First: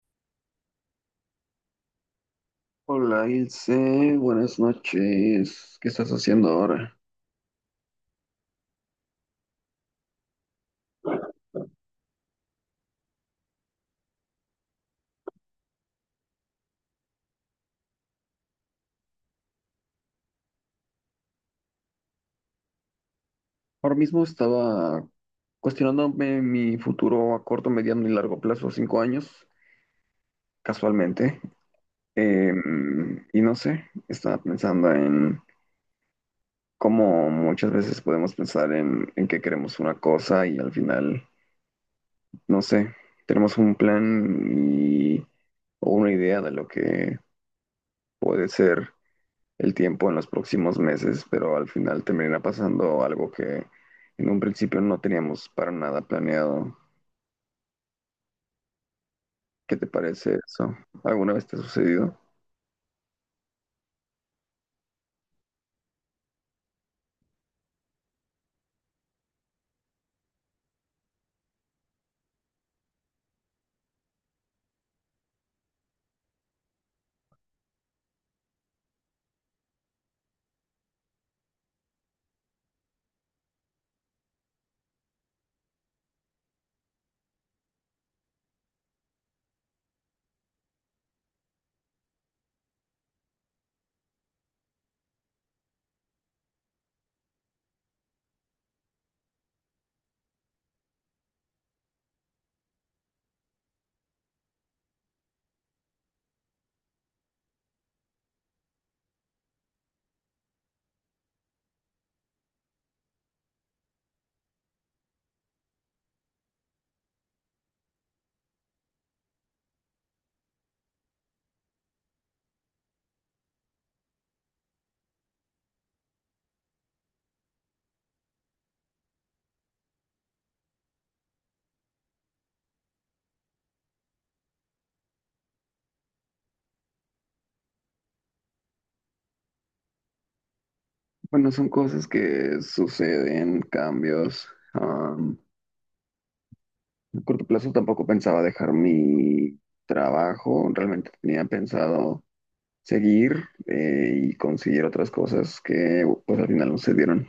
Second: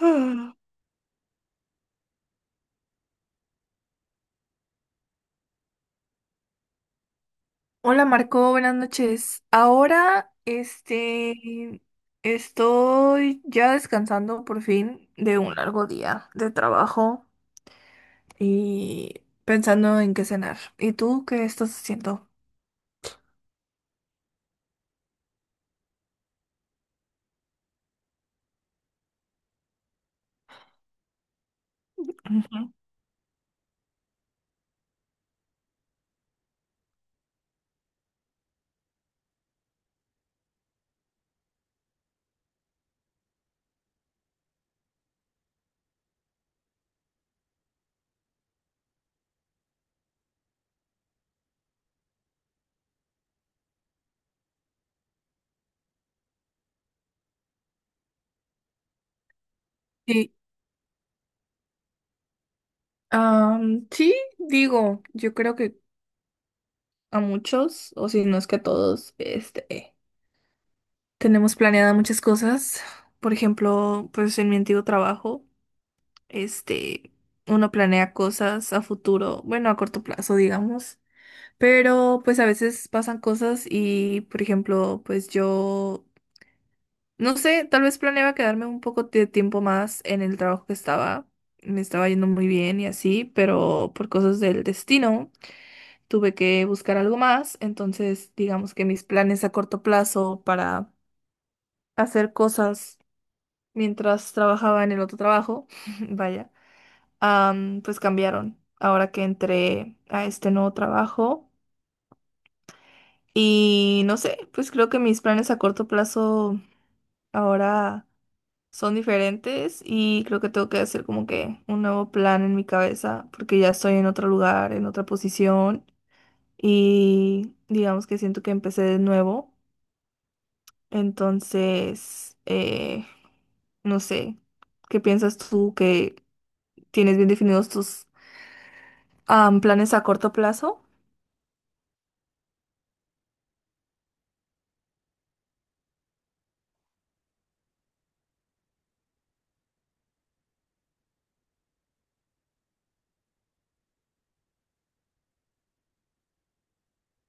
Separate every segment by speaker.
Speaker 1: Ah.
Speaker 2: Hola Ilse, buenas noches. ¿Qué estás haciendo ahora?
Speaker 1: Hola Marco, buenas noches. Ahora, estoy ya descansando por fin de un largo día de trabajo y pensando en qué cenar. ¿Y tú qué estás haciendo?
Speaker 2: Ahora mismo estaba cuestionándome mi futuro a corto, mediano y largo plazo, 5 años, casualmente.
Speaker 1: Ujú.
Speaker 2: Y no sé, estaba pensando en cómo muchas veces podemos pensar en que queremos una cosa y al final, no sé, tenemos un plan y, o una idea de lo que puede ser el tiempo en los próximos meses, pero al final termina pasando algo que en un principio no teníamos para nada planeado. ¿Qué te
Speaker 1: Sí,
Speaker 2: parece eso? ¿Alguna vez te ha sucedido?
Speaker 1: sí, digo, yo creo que a muchos, o si no es que a todos, tenemos planeadas muchas cosas. Por ejemplo, pues en mi antiguo trabajo. Este, Uno planea cosas a futuro, bueno, a corto plazo, digamos, pero pues a veces pasan cosas y, por ejemplo, pues yo, no sé, tal vez planeaba quedarme un poco de tiempo más en el trabajo que estaba, me estaba yendo muy bien y así, pero por cosas del destino tuve que buscar algo más, entonces digamos que mis planes a corto plazo para hacer cosas mientras trabajaba en el otro trabajo, vaya. Pues cambiaron ahora que entré a este nuevo trabajo. Y no sé, pues creo que mis planes a corto plazo ahora son diferentes y creo que tengo que hacer como que un nuevo plan en mi cabeza porque ya estoy en otro lugar, en otra posición y digamos que siento que empecé de nuevo. Entonces, no sé, ¿qué piensas tú que tienes bien definidos tus planes a corto plazo?
Speaker 2: Bueno, son cosas que suceden, cambios. Am, a corto plazo tampoco pensaba dejar mi trabajo, realmente tenía pensado seguir y conseguir otras cosas que pues al final no se dieron.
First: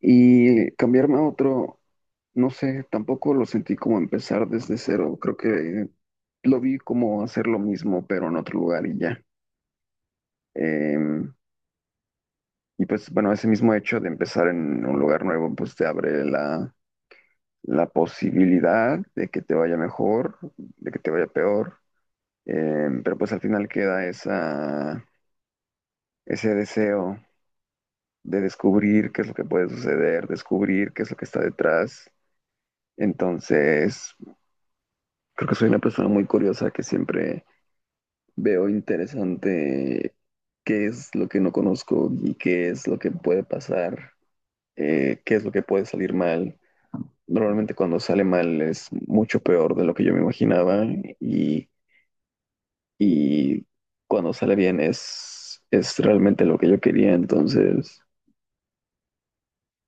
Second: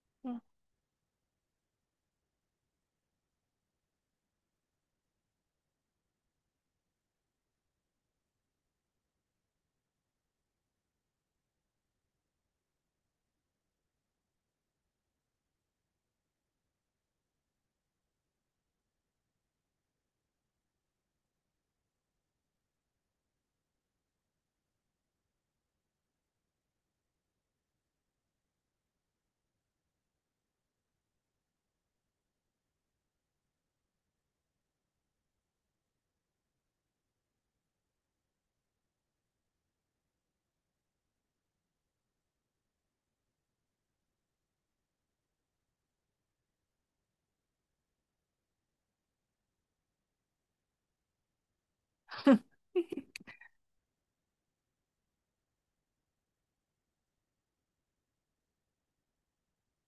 Speaker 2: Y cambiarme a otro, no sé, tampoco lo sentí como empezar desde cero. Creo que lo vi como hacer lo mismo, pero en otro lugar y ya. Em, y pues bueno, ese mismo hecho de empezar en un lugar nuevo, pues te abre la posibilidad de que te vaya mejor, de que te vaya peor. Pero pues al final queda ese deseo de descubrir qué es lo que puede suceder, descubrir qué es lo que está detrás. Entonces... Creo que soy una persona muy curiosa que siempre veo interesante qué es lo que no conozco y qué es lo que puede pasar, qué es lo que puede salir mal. Normalmente cuando sale mal es mucho peor de lo que yo me imaginaba y, y cuando sale bien es realmente lo que yo quería. Entonces,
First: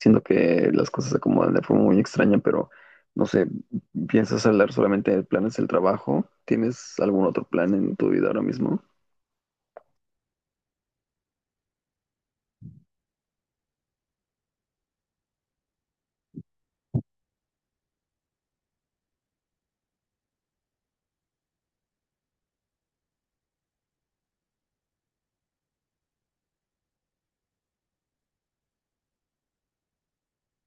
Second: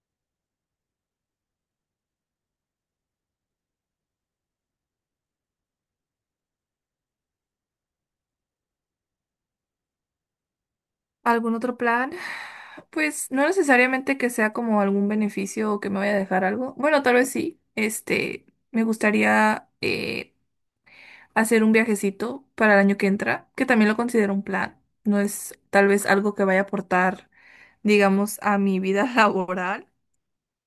Speaker 2: siento que las cosas se acomodan de forma muy extraña, pero no sé, ¿piensas hablar solamente de planes del trabajo? ¿Tienes algún otro plan en tu vida ahora mismo?
Speaker 1: ¿Algún otro plan? Pues no necesariamente que sea como algún beneficio o que me vaya a dejar algo. Bueno, tal vez sí. Me gustaría hacer un viajecito para el año que entra, que también lo considero un plan. No es tal vez algo que vaya a aportar, digamos, a mi vida laboral,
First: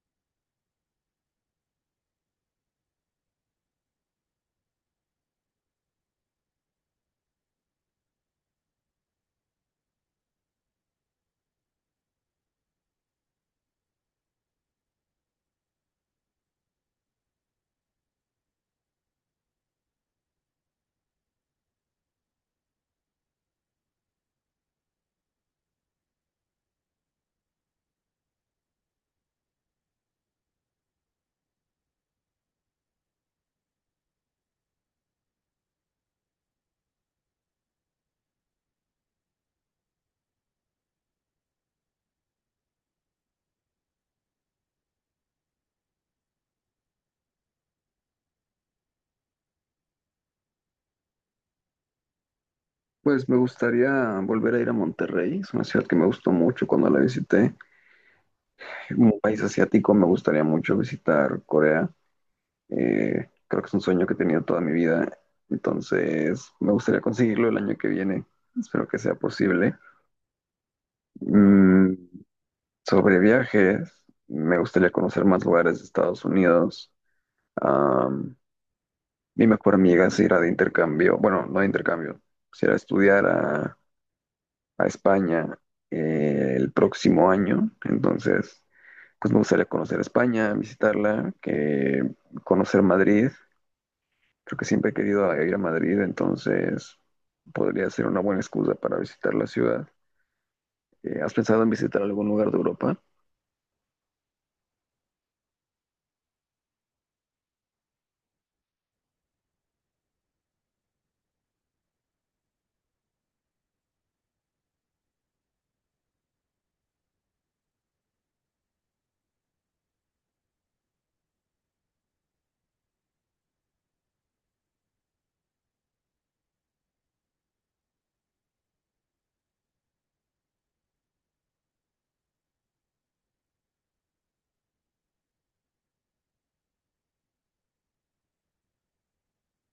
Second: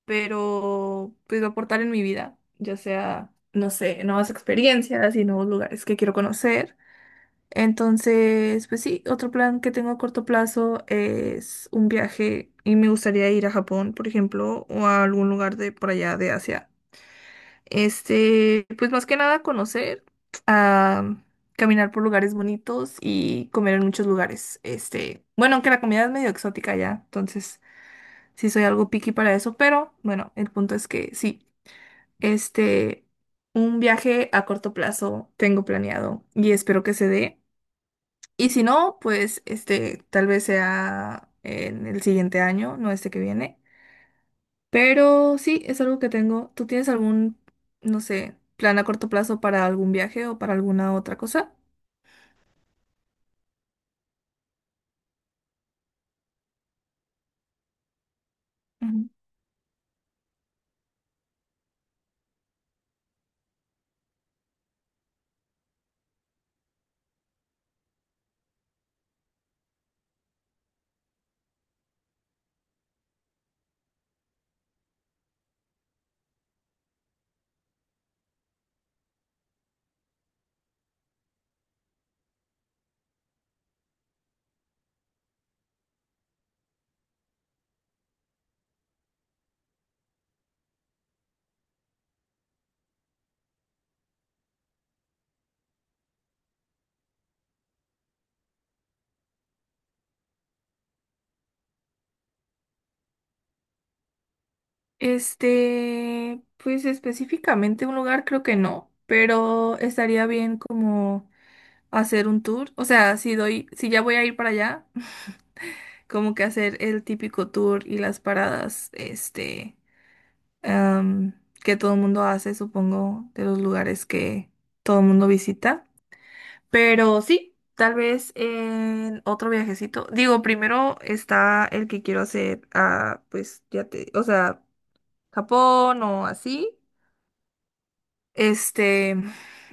Speaker 1: pero pues va a aportar en mi vida, ya sea, no sé, nuevas experiencias y nuevos lugares que quiero conocer. Entonces, pues sí, otro plan que tengo a corto plazo es un viaje y me gustaría ir a Japón, por ejemplo, o a algún lugar de por allá de Asia. Pues más que nada conocer, ah, caminar por lugares bonitos y comer en muchos lugares. Este, bueno, aunque la comida es medio exótica ya, entonces sí soy algo picky para eso, pero bueno, el punto es que sí, este, un viaje a corto plazo tengo planeado y espero que se dé. Y si no, pues este, tal vez sea en el siguiente año, no este que viene. Pero sí, es algo que tengo. ¿Tú tienes algún, no sé, plan a corto plazo para algún viaje o para alguna otra cosa?
Speaker 2: Pues me gustaría volver a ir a Monterrey, es una ciudad que me gustó mucho cuando la visité.
Speaker 1: Ujú.
Speaker 2: Un país asiático, me gustaría mucho visitar Corea. Creo que es un sueño que he tenido toda mi vida, entonces me gustaría conseguirlo el año que viene. Espero que sea posible. Mm, sobre viajes, me gustaría conocer más lugares de Estados Unidos. Am, Mi mejor amiga se irá de intercambio, bueno, no de intercambio, se irá a estudiar a España el próximo año. Entonces, pues me gustaría conocer España, visitarla, que conocer Madrid. Creo que siempre he querido ir a Madrid, entonces podría ser una buena excusa para visitar la ciudad. ¿Has pensado en visitar algún lugar de Europa?
Speaker 1: Este, pues específicamente un lugar creo que no, pero estaría bien como hacer un tour. O sea, si doy, si ya voy a ir para allá, como que hacer el típico tour y las paradas, am, que todo el mundo hace, supongo, de los lugares que todo el mundo visita. Pero sí, tal vez en otro viajecito. Digo, primero está el que quiero hacer a, pues, ya te, o sea, Japón o así. Este,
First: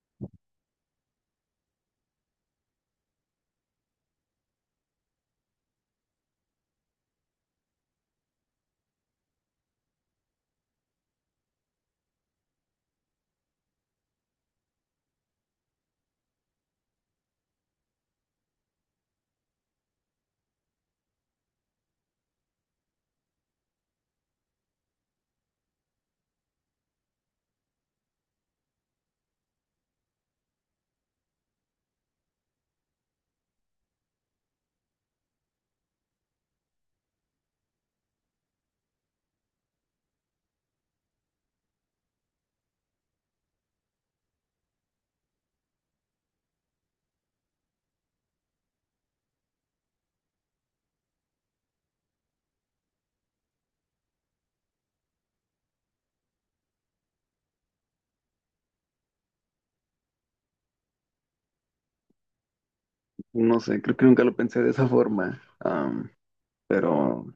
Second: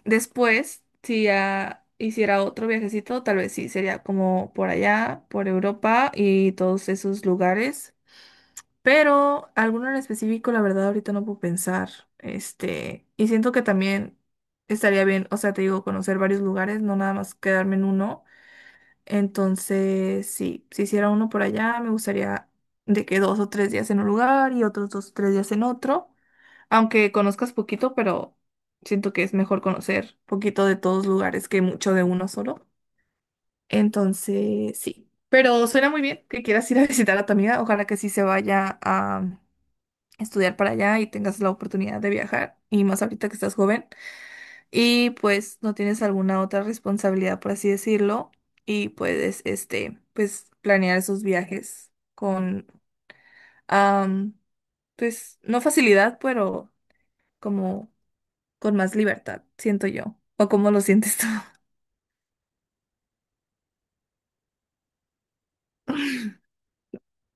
Speaker 1: después, si ya hiciera otro viajecito, tal vez sí, sería como por allá, por Europa y todos esos lugares. Pero alguno en específico, la verdad, ahorita no puedo pensar. Este, y siento que también estaría bien, o sea, te digo, conocer varios lugares, no nada más quedarme en uno. Entonces, sí, si hiciera uno por allá, me gustaría de que dos o tres días en un lugar y otros dos o tres días en otro. Aunque conozcas poquito, pero siento que es mejor conocer poquito de todos lugares que mucho de uno solo. Entonces, sí. Pero suena muy bien que quieras ir a visitar a tu amiga. Ojalá que sí se vaya a estudiar para allá y tengas la oportunidad de viajar, y más ahorita que estás joven, y pues no tienes alguna otra responsabilidad, por así decirlo, y puedes, pues planear esos viajes con, am, pues no facilidad, pero como con más libertad, siento yo, o cómo lo sientes tú.
Speaker 2: No sé, creo que nunca lo pensé de esa forma, pero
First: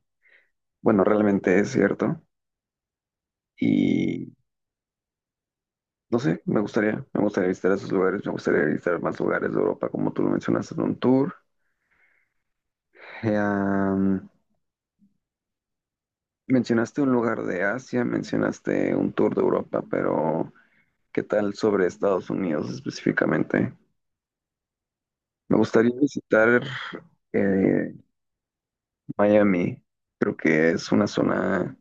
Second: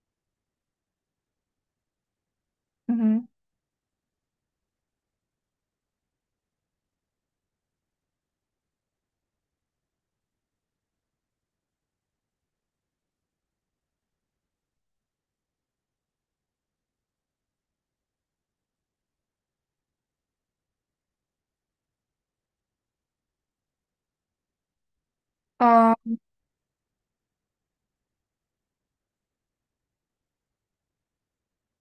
Speaker 2: bueno, realmente es cierto.
Speaker 1: Ujú.
Speaker 2: Y no sé, me gustaría visitar esos lugares, me gustaría visitar más lugares de Europa, como tú lo mencionaste en un tour. Eh, am, Mencionaste un lugar de Asia, mencionaste un tour de Europa, pero ¿qué tal sobre Estados Unidos específicamente? Me gustaría
Speaker 1: Ah,
Speaker 2: visitar eh, Miami. Creo que es una zona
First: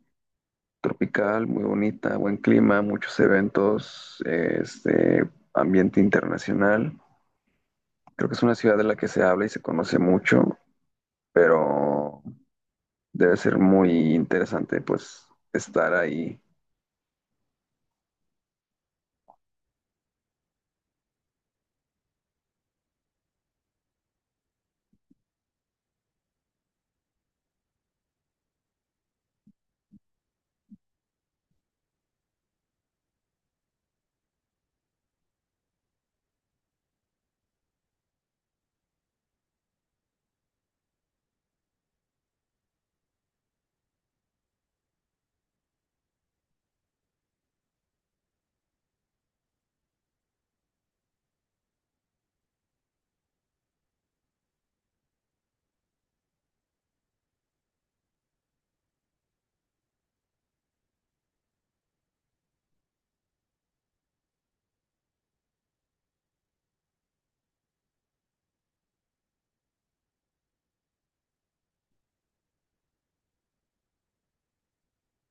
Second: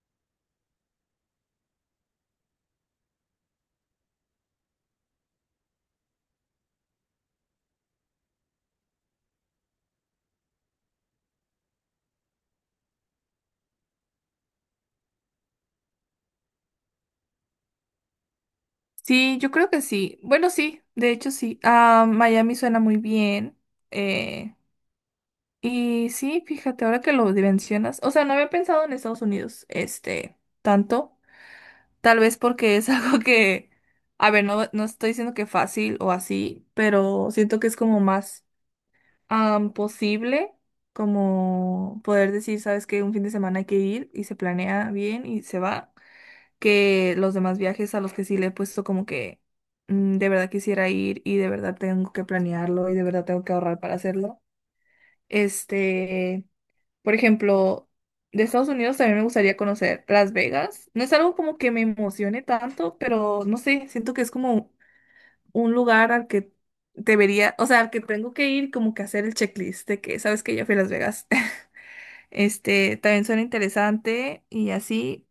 Speaker 2: tropical, muy bonita, buen clima, muchos eventos, este ambiente internacional. Creo que es una ciudad de la que se habla y se conoce mucho, pero debe ser muy interesante pues estar ahí.
Speaker 1: sí, yo creo que sí. Bueno, sí, de hecho sí. Ah, Miami suena muy bien. Eh, Y sí, fíjate, ahora que lo mencionas, o sea, no había pensado en Estados Unidos, tanto, tal vez porque es algo que, a ver, no, no estoy diciendo que fácil o así, pero siento que es como más posible, como poder decir, sabes que un fin de semana hay que ir y se planea bien y se va, que los demás viajes a los que sí le he puesto como que de verdad quisiera ir y de verdad tengo que planearlo y de verdad tengo que ahorrar para hacerlo. Este... Por ejemplo, de Estados Unidos también me gustaría conocer Las Vegas. No es algo como que me emocione tanto, pero no sé, siento que es como un lugar al que debería, o sea, al que tengo que ir como que hacer el checklist de que sabes que ya fui a Las Vegas. Este, también suena interesante y así.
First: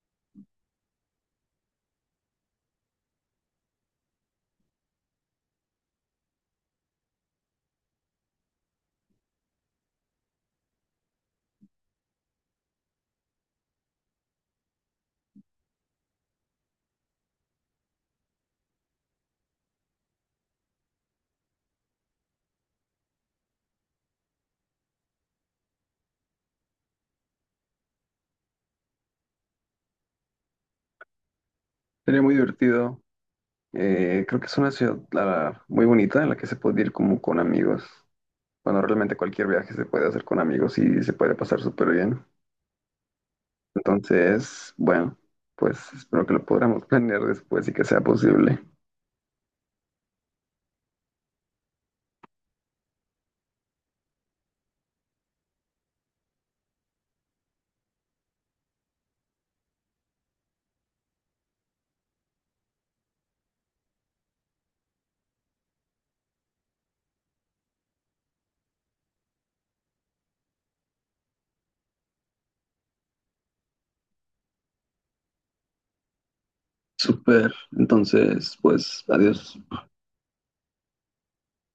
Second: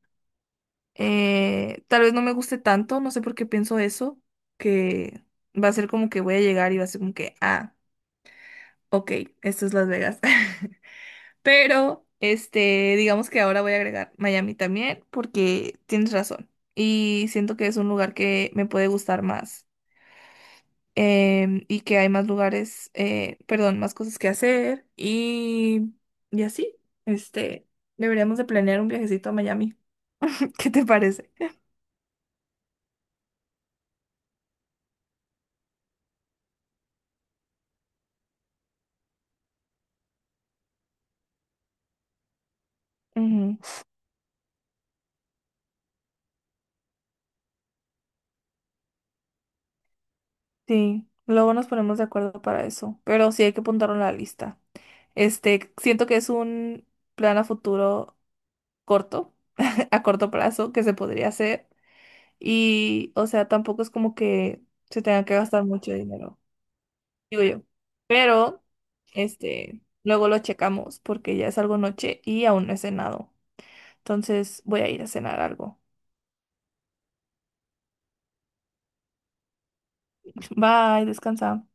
Speaker 1: Tal vez no me guste tanto, no sé por qué pienso eso, que va a ser como que voy a llegar y va a ser como que, ah, ok, esto es Las Vegas. Pero, este, digamos que ahora voy a agregar Miami también porque tienes razón. Y siento que es un lugar que me puede gustar más y que hay más lugares, perdón, más cosas que hacer y así, este, deberíamos de planear un viajecito a Miami. ¿Qué te parece?
Speaker 2: Sería muy divertido. Creo que es una ciudad muy bonita en la que se puede ir como con amigos. Bueno, realmente cualquier viaje se puede hacer con amigos y se puede pasar súper bien.
Speaker 1: Ujú.
Speaker 2: Entonces, bueno, pues espero que lo podamos planear después y que sea posible.
Speaker 1: Sí, luego nos ponemos de acuerdo para eso, pero sí hay que apuntarlo en la lista. Este, siento que es un plan a futuro corto, a corto plazo, que se podría hacer. Y, o sea, tampoco es como que se tenga que gastar mucho dinero, digo yo. Pero, este, luego lo checamos porque ya es algo noche y aún no he cenado. Entonces voy a ir a cenar algo.
Speaker 2: Súper. Entonces, pues adiós.
Speaker 1: Bye, descansa.